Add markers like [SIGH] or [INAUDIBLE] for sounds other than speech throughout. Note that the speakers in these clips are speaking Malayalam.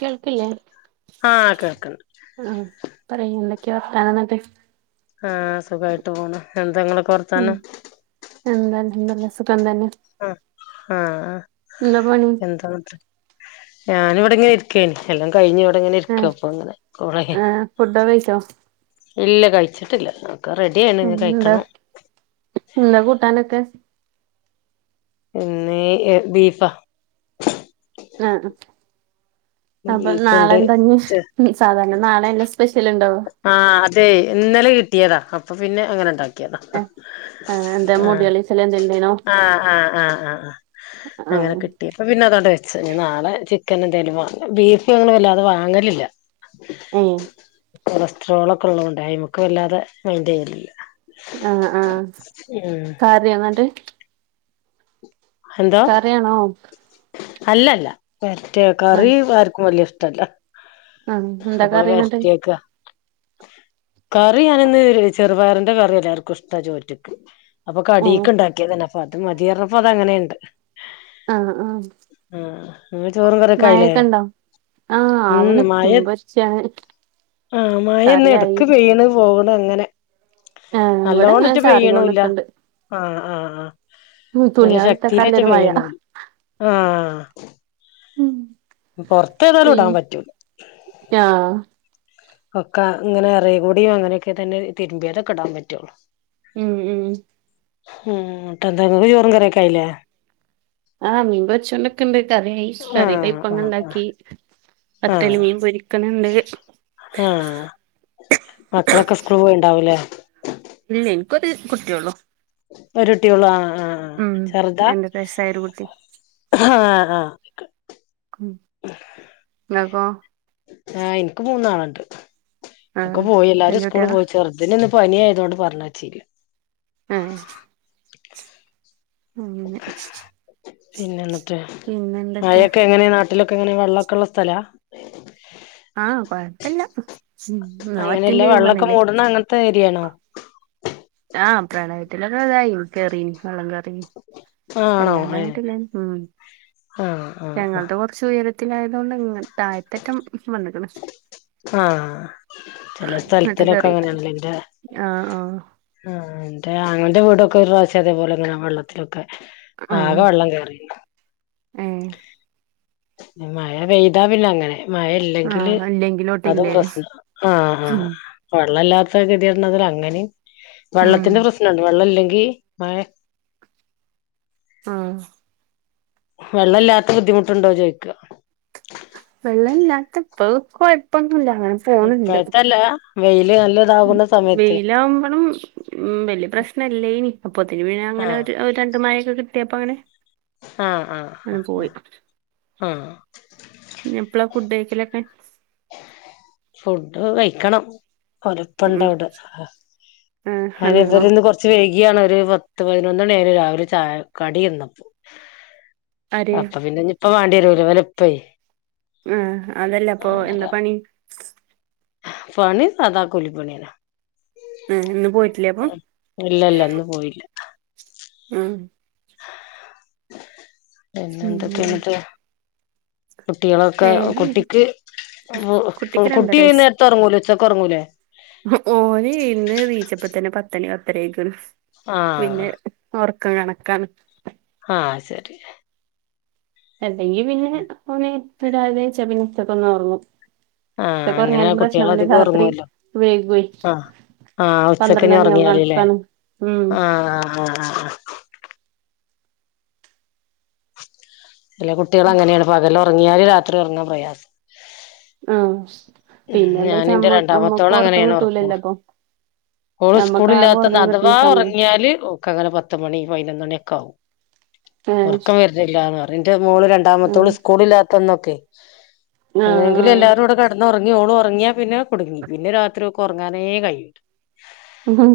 കേൾക്കില്ലേ [INAUDIBLE] ആഹ് കേൾക്കണ്ട് ആ പറയു എന്തൊക്കെയ വർത്താനം ന്നിട്ട്. ആ സുഖാ തോനെ എന്തെങ്ങിളക്കെ ഉം വർത്താനം എന്താ അൽഹംദുലില്ലാ സുഖം തന്നെ ആഹ് ആ ആഹ് എന്താ പണി എന്താണ്ത്ര ഞാൻ ഇവിടെ ഇങ്ങനെ ഇരിക്കേന് എല്ലാം കഴിഞ്ഞ് ഇവിടെ ഇങ്ങനെ ഇരിക്കും അപ്പ അങ്ങനെ കോള് ചെയാൻ ഫുഡോകെ കഴിച്ചോ ഇല്ല കഴിച്ചിട്ടില്ല ക്കെ റെഡിയ അങ്ടാ എന്താ കൂട്ടാനൊക്കെ ഇന്നേ എ ബീഫാ ആ അഹ് അപ്പൊ ബീഫുണ്ട് നാളെന്താഞ്ഞി ഞ് സാധാരണ നാളെയാണ് സ്പെഷ്യൽ ഉണ്ടോ ആ അതെ ഇന്നലെ കിട്ടിയതാ അപ്പൊ പിന്നെ അങ്ങനെ ഉണ്ടാക്കിയതാ ഏഹ് ആഹ് എന്താ ആഹ് മുടികളിച്ചല് എന്തേലുണ്ടായിനോ ആ ആഹ് ആഹ് ആഹ് അങ്ങനെ ആഹ് കിട്ടിയ അപ്പ പിന്നെ അതവിടെ വെച്ചു ഇനി നാളെ ചിക്കനേന്തേലും വാങ്ങണം ബീഫ് ഞങ്ങള് അല്ലാതെ വാങ്ങലില്ല. മ് കൊളസ്ട്രോളോക്കെ ഉള്ളകൊണ്ടായി മക്ക് വല്ലാതെ മൈന്റ് ചെയ്യലില്ല അ ആഹ് ഉം കാര്യന്നട്ട് എന്തോ കറിയാണോ അല്ലല്ല വരട്ടിയ കറി ആഹ് ആർക്കും വലിയ ഇഷ്ടല്ല ആഹ് എന്താ അപ്പൊ കറി എന്നിട്ട് വരട്ടിയേക്ക്യാ കറി ഞാനിന്ന് ചെറുപയറിന്റെ കറി എല്ലാവർക്കും ഇഷ്ടാ ചോറ്റിക്ക് അപ്പൊ ഏഹ് കടിയ്ക്കെണ്ടാക്കിയതന്നെപ്പൊ അത് മതിയറഞ്ഞപ്പോ അത് അങ്ങനെയുണ്ട് ആ ആഹ് ആഹ് ഇങ്ങളെ ചോറും കറിയൊക്കെ ആയില്ലേ മയൊക്കെ ഉണ്ടോ ആ അവളിപ്പഠമ്പൊരിച്ചയാണ് ആ മായന്ന് എടക്ക് പെയ്യണ് പോകണ് അങ്ങനെ ആഹ് ഇവിടെ അങ്ങനെ നല്ലോണിട്ട് പെയ്യണുല്ല ചാറികൊണ്ട്ക്ക്ണ്ട് അ ആഹ് അഹ് ഉം നല്ല ശക്തിയിലായിട്ട് തുണിയാള്ട്ടെക്കാല്ലൊരു മഴ പെയ്യണു ആഹ് ആഹ് ഉം പുറത്തേതായാലും ഇടാൻ പറ്റും ആഹ് ഒക്കെ ഇങ്ങനെ ഇറങ്ങികൂടിയും അങ്ങനെയൊക്കെയായിട്ട് എൻ്റെ തിരുമ്പിയതോക്കെ ഇടാൻ പറ്റുള്ളൂ ഉം ഉം മ് [UNINTELLIGIBLE] ചോറും കറി ക്കെ ആയില്ലേ ആഹ് മീൻ പൊരിച്ചൊണ്ടിക്കണ്ട് കറി ആയി ശ്ററി ആഹ് ആഹ് ടൈപ്പങ്ങുണ്ടാക്കി അറ്റൽ മീൻ പൊരിക്കണണ്ട് ഹാആ മക്കളൊക്കെ സ്ക്ക്രൂ ണ്ടാവൂലേ ഇല്ലേ എനിക്കൊരു കുട്ടിയെള്ളൂ ഒരുട്ടിയോള്ളു ആ ആഹ് ഉം ചെറുത രണ്ടര വയസ്സായൊരു കുട്ടി ആഹ് ആ [UNINTELLIGIBLE] ആ എനിക്ക് മൂന്നാളുണ്ട് ഒക്കെ ആഹ് പോയി എല്ലാരും വല്യ സ്കൂള് കുട്ട്യാളാ പോയിച്ച അതിനിന്ന് പനി ആയതുകൊണ്ട് പറഞ്ഞാച്ചി ആ ശ് അങ്ങിനെ പിന്നെ പിന്നെ എന്തൊക്കെയാ ട്ടിലൊക്കെങ്ങനെ വെള്ളൊക്കെള്ള സ്ഥലാ ആ കൊഴപ്പില്ല ഞ ഒറ്റും ചെയ്യും പറഞ്ഞില്ലേ ങ്ങ്ളങ്ങനത്തെ ഏരിയാണോ ആ പ്രളയത്തിലല്ല ഇതായി കേറീ വെള്ളം കേറി ആണോ അല്ലാണ്ട് ഏഹ് അങ്ങിട്ടില്ലേ മ് ആഹ് ആഹ് ഞങ്ങളുടെ ആഹ് പെറ് ച്ചുയരത്തിലായതുകൊണ്ട് ഇങ്ങൻ തായത്തറ്റം വന്നക്കണ് ആഹ് ചില ഇങ്ങട്ട് സ്ഥലത്തിലൊക്കെ കേറില്ല അങ്ങനെയല്ലെ ആഹ് ആഹ് ൻ്റെ ആ എന്റെ അങ്ങന്റെ വീടൊക്കെ ഒരു പ്രാവശ്യക്കെ അതേപോലെ അങ്ങനെ വെള്ളത്തിലൊക്കെ. ആഹ് ആകെ വെള്ളം കയറി ഏഹ് മഴ പെയ്താ പിന്നെ അങ്ങനെ. മഴ ഇല്ലെങ്കില് ആഹ് ഇല്ലെങ്കിലോട്ട് അതും ഇല്ലേനു പ്രശ്നം ആഹ ആ. ഉം വെള്ളമല്ലാത്ത ഗതിയണംതി അങ്ങനെയും, ഉം വെള്ളത്തിന്റെ പ്രശ്നംണ്ട്. വെള്ളം ഇല്ലെങ്കി മഴ ആഹ വെള്ളല്ലാത്ത ബുദ്ധിമുട്ടുണ്ടോ ചോദിക്ക. വെള്ളം ഇല്ലാത്ത പ്പോ കൊഴപ്പൊന്നുംല്ലാങ്ങനെ. ഇപ്പഴത്തല്ല വെയില് നല്ല ഇതാകുന്ന സമയത്ത് വെയിലാവുമ്പോഴും, ഉം വല്യ പ്രശ്നമല്ലേനി. അപ്പൊ ഒത്തിരി പി ആ അങ്ങനെ ഒരു രണ്ടു മഴൊക്കെ കിട്ടിയ അപ്പൊ അങ്ങനെ, ആഹ ആഹ അങ്ങനെ പോയി ആ ഉം. ഇനി എപ്പളാ ഫുഡ് കഴക്കലൊക്കെ? ഫുഡ് കയക്കണം. [UNINTELLIGIBLE] ഉം ണ്ടവിടെ ഏഹ് വന്ന്ക്ക്ണോ [UNINTELLIGIBLE] കൊറ ച്ച് വൈകിയാണ്, ഒരു പത്ത് പതിനൊന്ന് മണിരെ രാവിലെ ചായ കടി തിന്നപ്പോ. ആര് അപ്പൊ പിന്നെ ഇപ്പ വാണ്ടിവരുല വല ഇപ്പേ. ആ അതല്ലേ പ്പൊ എന്താ ആരാ പണി. പണി സാദാ കുലിപണിയന്നാ. ഏഹ് ഇന്ന് പോയിട്ടില്ലേ അപ്പം ഇല്ലല്ല ഇന്നു പോയില്ല. ഉം. പിന്നെ ഉംല്ലേ എന്തൊക്കയണ്പ്പാ. കുട്ടികളൊക്കെ, വേറെന്തൊക്കെ കുട്ടിക്ക് കുട്ടിക്ക് രണ്ടര കുട്ടി ഈ നേരത്തെ ഉറങ്ങുലോ. ച്ചക്ക്റങ്ങൂലേ? മോന് ഇന്നണീച്ചപ്പ തന്നെ പത്തര പത്തണിയിരിക്കണ്. പിന്നെ ആഹ് ഓർക്കം കണക്കാണ്. ആഹ ശരി. അല്ലെങ്കി പിന്നെ അവനെ [UNINTELLIGIBLE] ഒറങ്ങും. ആഹ് പ അങ്ങനെ ഉറങ്ങിയാലും കുട്ടികൾ പ്രശ്നം പിന്നെ അധികം രാത്രി വൈകുവേ. ആ പന്ത്രണ്ട് ഉച്ചക്കനി മണിയാവും ഉറങ്ങിയാലല്ലേ. കണക്കാണ് ഉം ആ ആ ആ. ചെല കുട്ടികൾ അങ്ങനെയാണ് പകല ഉറങ്ങിയാല് രാത്രി ഉറങ്ങാൻ പ്രയാസം. ആഹ. ഞാനിൻ്റെ രണ്ടാമത്തോളെ അങ്ങനെ ഞാൻ ഉറക്കൂ. കിട്ടൂലല്ലോ അപ്പൊ ഓള് ഞമ്മക്ക് സ്കൂള് ആകെ ഇല്ലാത്ത, ഒറങ്ങാൻ അഥവാ കിട്ടുന്ന സമയം ഉറങ്ങിയാല് ഓക്ക് അങ്ങനെ പത്ത് മണി പതിനൊന്ന് മണിയൊക്കെ ആകും. ഏഹ് ഉറക്കം വരുന്നില്ലാന്ന് പറയും. എൻ്റെ മോള് ഉം രണ്ടാമത്തോള് സ്കൂളില്ലാത്തന്നൊക്കെ ആഹ് എങ്ങനെങ്കിലും ആഹ് എല്ലാരും കൂടെ കെ ഇന്ന് ഉറങ്ങി ഓള് ഉറങ്ങിയാ പിന്നെ കുടുങ്ങി. പിന്നെ രാത്രി ഒക്കെ ഉറങ്ങാനേ കഴുയുല. മ്മ്ഹ്.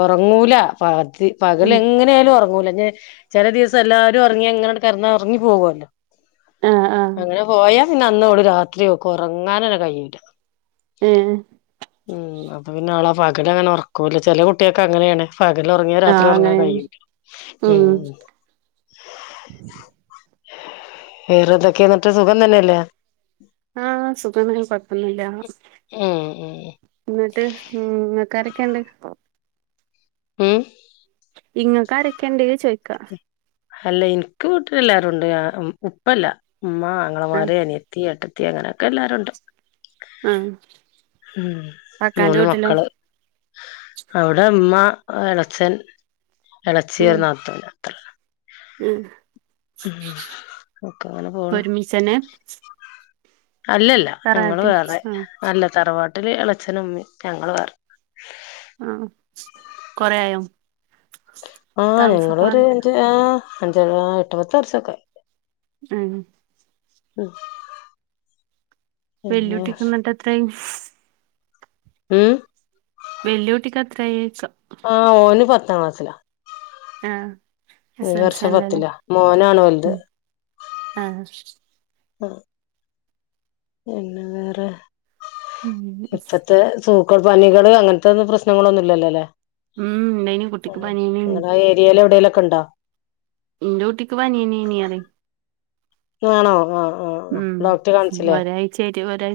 ഉറങ്ങൂല പതി പകല് ഉം എങ്ങനെ ആയാലും ഉറങ്ങൂല. ഞാ ചില ദിവസം എല്ലാരും ഒറങ്ങി അങ്ങനെ കിടന്ന് ഒറങ്ങി പോകുവല്ലോ. ആഹ് ആഹ് അങ്ങനെ പോയാ. ഇ നന്നോള് രാത്രിയൊക്കെ ഉറങ്ങാനന്നെ കഴിയുല. ഉം ഉം അപ്പ പിന്നെ ആളെ പകല് അങ്ങനെ ഉറക്കൂല്ല. ചില കുട്ടിയൊക്കെ അങ്ങനെയാണ്. പകല ഉറങ്ങിയ രാത്രി ആഹ് ഉറങ്ങാൻ അങ്ങനെയാണ് കഴിയൂല്ല. ഉം. വേറെന്തോക്കെ എന്നിട്ട് സുഖം തന്നെയല്ലേ? ആഹ സുഖമാണ് കുഴപ്പന്നില്ല. ഉം ഉം എന്നിട്ട് മ് ങ്ങക്ക് കാരെക്കെയുണ്ട് പോ. മ്. ഇങ്ങക്കാരൊക്കെ ഇണ്ട് ചോയിക്കാ. അല്ല എനിക്ക് വീട്ടില് എല്ലാവരും ഉണ്ട്. ഉപ്പല്ല ഉമ്മ ആഹ് അങ്ങളമാര് അനിയ ത്തീ ഏട്ടത്തി അങ്ങനൊക്കെ എല്ലരുണ്ട്. ആഹ് ഉം കാക്കാന്റെ മൂന്ന് വീട്ടിലോ മക്കള്. അവിടെ ഉമ്മ എളച്ചൻ എളച്ചി ഉം ഒരു നാത്തൂന്. ഉം ഉം [UNINTELLIGIBLE] പോണ് ചെന്നെ അല്ലല്ല ഞങ്ങള് വേറെ ആഹ് അല്ല തറവാട്ടില് ഇളച്ചനമ്മയും ഞങ്ങള് വേറെ ആഹ് കൊറേയായോ ആ താമസം ഞങ്ങളൊരു മാറിട്ട് അഞ്ച് ആഹ് അഞ്ച ആറ് എട്ട്പത്ത് വർഷൊക്കായി ഉം ഉം പിന്നെ വെല്ലുട്ടിക്കന്നിട്ട് എത്രായി? ഉം വെല്ല്യൂട്ടിക്ക്‌ എത്രായിക്കാ ആ ഓന് പത്താം ക്ലാസ്സിലാ ആഹ് എസ് ഈ എൽ സി വർഷം ആണല്ലോല്ലേ പത്തിലാ മോനാണ് വലുത് ഉം ആഹ് ആ പിന്നെ വേറെ ഉം ഇപ്പത്തെ സൂക്കട് പനികള് അങ്ങനത്തൊന്നും പ്രശ്നങ്ങളൊന്നും ഇല്ലല്ലോ ല്ലേ? ഉം ഇണ്ടേനി ആ കുട്ടിക്ക് പനിയേനേനി നിങ്ങളെ ആ ഏരിയേല് എവിടേലൊക്കെ ഉണ്ടോ? എൻറ്റൂട്ടിക്ക്‌ പനിയതന്നെന്നെയാണ് ആണോ ആഹ് ആഹ് ഡോക്ടറെ കാണിച്ചില്ലേ? ഒരാഴ്ച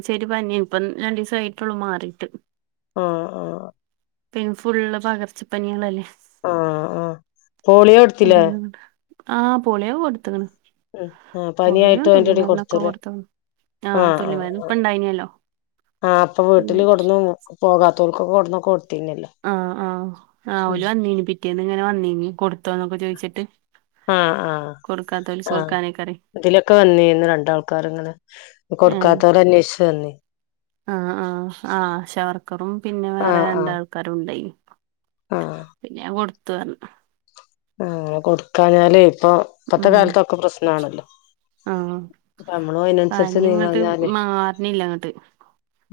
ആയിട്ട് പനിയാണ് ഇപ്പം രണ്ടു ദിവസം ആയിട്ടുള്ളൂ മാറിയിട്ട് ആഹ് ആഹ് പിന്നെ ഫുള്ള് പകർച്ചപ്പനികളല്ലേ ആ ആ പോളിയോ എടുത്തില്ലേ അതുകൊണ്ടാ ആഹ് പോളിയോ കൊടുത്ത്ക്കണ് ഉം ആ പോളിയോ പനിയായിട്ട് തുള്ളി അതിന്റെടി മരുന്നൊക്കെ കൊടുത്തല്ലേ കൊടുത്തു ആഹ് തുള്ളിമരുന്ന് ഇപ്പണ്ടായിന്നല്ലോ ആഹ് അപ്പൊ വീട്ടില് കൊട്ന്ന് പോകാത്തവർക്കൊക്കെകൊടുന്ന് കൊടുത്തീന്നല്ലോ ആഹ് ആഹ് ആഹ് ഓല് വന്നീനു പിറ്റേന്ന് ഇങ്ങനെ വന്നീനി കൊടുത്തോന്നൊക്കെ ചോദിച്ചിട്ട് ആഹ് ആഹ് കൊട്ക്കാത്തോൽക്ക് കൊട്ക്കാനെക്കെ ഇതിലൊക്കെ വന്നിര്ന്ന് രണ്ടാൾക്കാരങ്ങനെ ഏഹ് കൊടുക്കാത്തോലന്വേഷിച്ചു വന്ന് ആഹ് ആഹ് ആഹ് ആശവർക്കറും പിന്നെ വേറെ രണ്ടാൾക്കാരും ണ്ടായിന് ആഹ് പിന്നെ ഞാൻ കൊടുത്തതാ ആഹ് കൊടുക്കാഞ്ഞാല് ഇപ്പൊ ഇപ്പത്തെ ഉം കാലത്തൊക്കെ പ്രശ്നാണല്ലോ ആഹ് അപ്പൊ നമ്മളും അതിനനുസരിച്ച് പനി ഇങ്ങട്ട് നീങ്ങാഞ്ഞാലേ മാർണില്ല ഇങ്ങട്ട്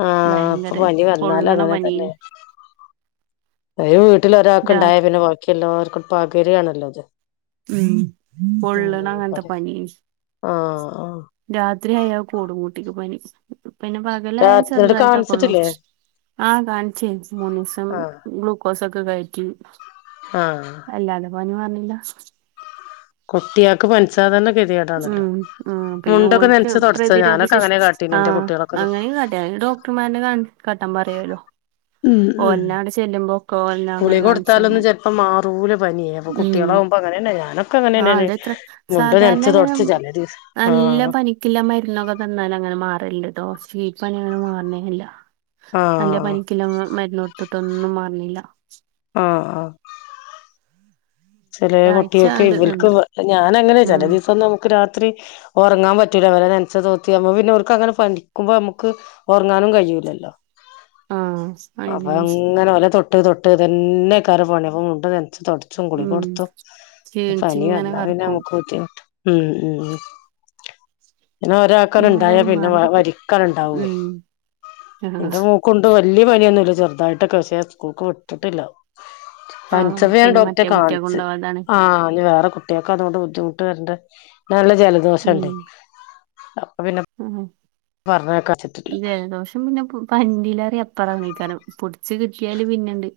ആഹ് ഇപ്പൊ ഭയങ്കര പനി വന്നാല് പൊള്ളണ അങ്ങനെ പനിയ തന്നെ ഒരു വീട്ടില് ഒരാൾക്ക് ഉണ്ടായ രാത്രി പിന്നെ ബാക്കിയെല്ലാർക്കും പകരുവാണല്ലോ അത് ഉം പൊള്ളണ അങ്ങനത്തെ പനി ആഹ് ആഹ് രാത്രിയായാ കൂടും കുട്ടിക്ക് പനി പിന്നെ പ കലായ രാത്രിയോട് ചെറുതായിട്ടൊക്കെ ഉള്ളു കാണിച്ചിട്ടില്ലേ ആഹ് കാണിച്ചേ മൂന്നീസം ആഹ് ഗ്ലൂ ക്കോസൊക്കെ കയറ്റി ആഹ് അല്ലാതെ പനി മാർണില്ല കുട്ടികൾക്ക് പനിച്ചാ തന്നെ പേടിയാ ഉം ഉം പിന്നെ ഓൽക്ക് തുടച്ചത് പ്രതിരോധ ഞാനൊക്കെ ശേഷി അങ്ങനെ കാട്ടീന് എന്റെ ആഹ് കുട്ടികളൊക്കെ അങ്ങനൊക്കെ [UNINTELLIGIBLE] അതിന് ഡോ ക്ടർമാരന്നെ കാ കാട്ടാൻ പറയുവായിരുന്നു ഉം ഉം ചെല്ലുമ്പോക്കോല്ലാം അങ്ങനെ കാണിച്ചു തന്നെ അപ്പ മാറൂല പനിയേ അപ്പ കുട്ട്യാളാവുമ്പൊ അങ്ങനെന്നെ ഞാനൊക്കെ ആഹ് അങ്ങനെന്നെന്നെ അതെത്ര മുണ്ട് സാധാരണ നൻച്ച് തൊടച്ച് ചെലെ ദിവസം ആഹ് ക്കില്ല മരുന്നൊക്കെ തന്നാലങ്ങനെ മാറല്ലട്ടോ ശ്ലീ പ്പനി അങ്ങനെ മാറണേല്ല നല്ല ആഹ് പനിക്കില്ല മരുന്ന് കൊടുത്തിട്ടൊന്നും മാറ്ണില്ല. ആഹ് ആഹ് ചെലെ ഒരാഴ്ച കുട്ട്യാൾക്കെ കണ്ട് ഇവൾക്ക് നിന്ന് ഞാനങ്ങനെ ചില ഉം ദിവസം നമുക്ക് രാത്രി ഒറങ്ങാൻ പറ്റൂല അവരെ നനച്ച് തോത്തി്പോ പിന്നെ ഒർക്ക് അങ്ങനെ പനിക്കുമ്പോ മ്മക്ക് ഒറങ്ങാനും കഴിയൂല്ലല്ലോ. ആഹ് അയിന് അപ്പൊങ്ങനെ ഒലെ തൊട്ട് തൊട്ട് തൊട്ട് ഇതന്നെക്കെരം പണി അപ്പൊ മുണ്ട് നൻച്ച് തൊട്ച്ചു ഉം കൊട്ത്തും പനി ക്ഷീണിച്ചിങ്ങനെ വന്നാപിന്നെ കെടക്കും നമക്ക് ബുദ്ധിമുട്ട മ് മ് പിന്നെ ഒരാക് പിന്നെ ക്കൊരുണ്ടായ ഏതായാലും പിന്നെ മാറി വ കിട്ടി വരിക്കണ് ണ്ടാവോയ്‌ ഉം ആഹ് ഇന്റെ മോക് ക്കുണ്ട് വല്ല്യ പനിയൊന്നുല്ല ചെറുതായിട്ടൊക്കെ പഷേ ഞാൻ സ്കൂൾക്ക് വിട്ടിട്ടില്ല. പൻചപ്പോ ഞാൻ ഡോക്ട്ടെ കാൺ കൊണ്ടോവണ്ടാണ് ആ ഞ്ഞി വേറെ കുട്ട്യായാക്ക് അതോണ്ട് ബുദ്ധിമുട്ട് വരൻണ്ട നല്ല ഉം ജലദോഷണ്ടെ. അപ്പൊ പിന്നെ ആഹ് പറഞ്ഞെക്കാച്ചിട്ടില്ല. [UNINTELLIGIBLE] പിന്നെ പു പനിന്റീലാറിം അപ്പറേണേക്കാരം പുട് ച്ച് കിട്ടിയാല് പിന്നെണ്ട്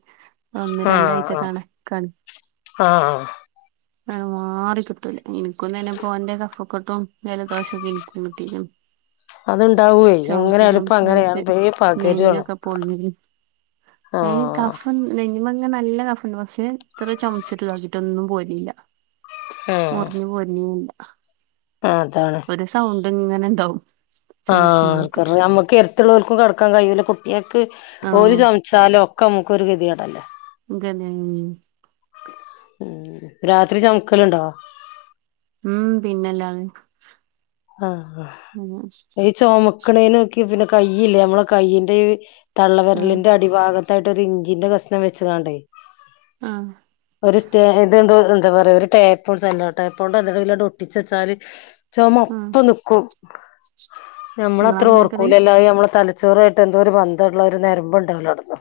ഒന്ന് രണ്ടാഴ്ച ആഹ് ആഹ് കണക്കാണ്. ആഹ് അയ്മാറി കിട്ടൂല ഇൻക്കുംതന്നെ പ്പോ ന്റെ കഫക്കെട്ടും ജലദോഷം ഒക്കെ ഇൻക്കും കിട്ട് ട്ടിനും. അത്ണ്ടാവോയ് എങ്ങനെയാലുംപ്പോ അങ്ങനെയ വേം പകര്യാണ്. പൊളിഞ്ഞെങ്കില് എ കഫം നെഞ്ഞ്മങ്ങെ നല്ല കഫണ്ട് പക്ഷെ എത്ര ചൊമച്ചിട്ട് താക്കിട്ടോന്നും പോര്നില്ല. മുറിഞ്ഞ് പൊര്‌നേഇല്ല. ആ അതാണ്. സൗണ്ട് ഇങ്ങനെണ്ടാവും. ആ കൊറേ മ്മക്ക് എര്ത്ത്ള്ളോൽക്കും കട്ക്കാൻ കയൂല കുട്ട് ട്ട്യാക്ക് ഒൽ ആഹ് ചൊമച്ചാലൊഒക്കെ അമക്കൊരു കെതിടല്ലേ. ഇതന്നെഞ്ഞി ഉം രാത്രി ചോമക്കലുണ്ടോ? ഉം പിന്നല്ലതെ. ആഹ് ആഹ്. ഇചൊമക്ണിലോക്കെ ഇതിന്റെ കയ്യില്ലേ അമ്മളെ കയ്യിന്റെ തള്ളവര് ലിന്റെ അടിഭാഗത് തായിട്ട് ഒരു ഇഞ്ചിന്റെ കഷ്ണം വെച്ച്കാണ്ടേ ആഹ് ഒര് സ്റ്റെഎ ഇത്‌ന്തോ എന്താ പറയാ ഒരു ടേപ്പ് ഒര് സെല്ലോടെപ്പോൺണ്ട് നല്ലതിലാണ്ട് ഒട്ടിച്ച് ച്ചാല് ചൊമ ആഹ് ഒപ്പം നിക്കും ഞമ്മളത്ര ഇങ്ങളങ്ങനാക്കല് ഓർക്കൂലല്ലോ അയ് ഞമ്മളെ തലച്ച് തലച്ചോറു ആയിട്ടേന്തോ ഒരു ബന്ധള്ള ഒര് നെര്മ്പ്ണ്ടല്ലോ അവ്ട്ന്ന്.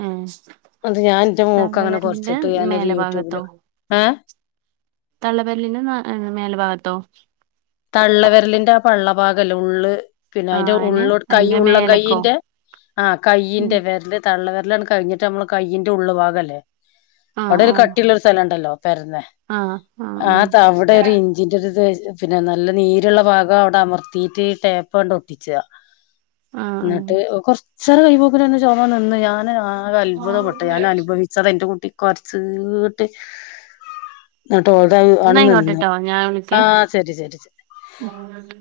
ഏഹ് അത് ഞാൻ ഇന്റെ മോൾക്ക് തള്ള അങ്ങനെ വെരലിന്റെ കൊര്ച്ചിട്ട് ഞാനൊരു മേലെ ഭാഗത്തോ യൂട്യൂബില് ആ തള്ള വെര്ലിന് ന്നാഎ മേൽഭാഗ ത്തോ? തള്ളവെര്ലിന്റെ ആ പള്ളഭാഗല്ലേ ഉള്ള് പിന്നെ ആ അയിന്റെ അയിന് ഉള്ളോട് കയ്യ് അയിന്റെ ‌ ഉള്ളം മേലക്കോ കയ്യീന്റെ ആ ഉം കയ്യിന്റെ വെര്‌ല് തള്ള വെരലട് കഴിഞ്ഞിട്ട് അമ്മള് കൈയ്യിന്റെ ഉള്ള്ഭാഗല്ലേ. ആ അവ്ടൊരു ആ കട്ടിള്ളൊരു സെലണ്ടല്ലോ പെരന്നെ ആ ആ ആതവ്ടെര് ഇൻ ഞ്ചിന്റെ [UNINTELLIGIBLE] പിന്നെ നല്ല നീര്ള്ള ഭാഗം അവ്ടെ അമർത്തീട്ട് ടേപ്പ് അണ്ട് ഒട്ടിച്ച. ആ ആ ന്ന്ട്ട് ഒകൊറച്ചെരം കയ്യും പൊക്കിനെന്നെ ചൊമനിന്ന് ഞാന് ആകെ അൽഭുതപ്പെട്ടെയ് അൻഅനു ഭവിച് ച്ചതെന്റെ കുട്ടി കൊര്ച്ചീട്ട് ന്ന്‌ട്ട്ട്ടോളതങ്ങ് ന്നാ അണ്നിന്ന് ആയിക്കോട്ടെട്ടോ ആ ശരി ശരി ശരി. ആഹ് ആഹ്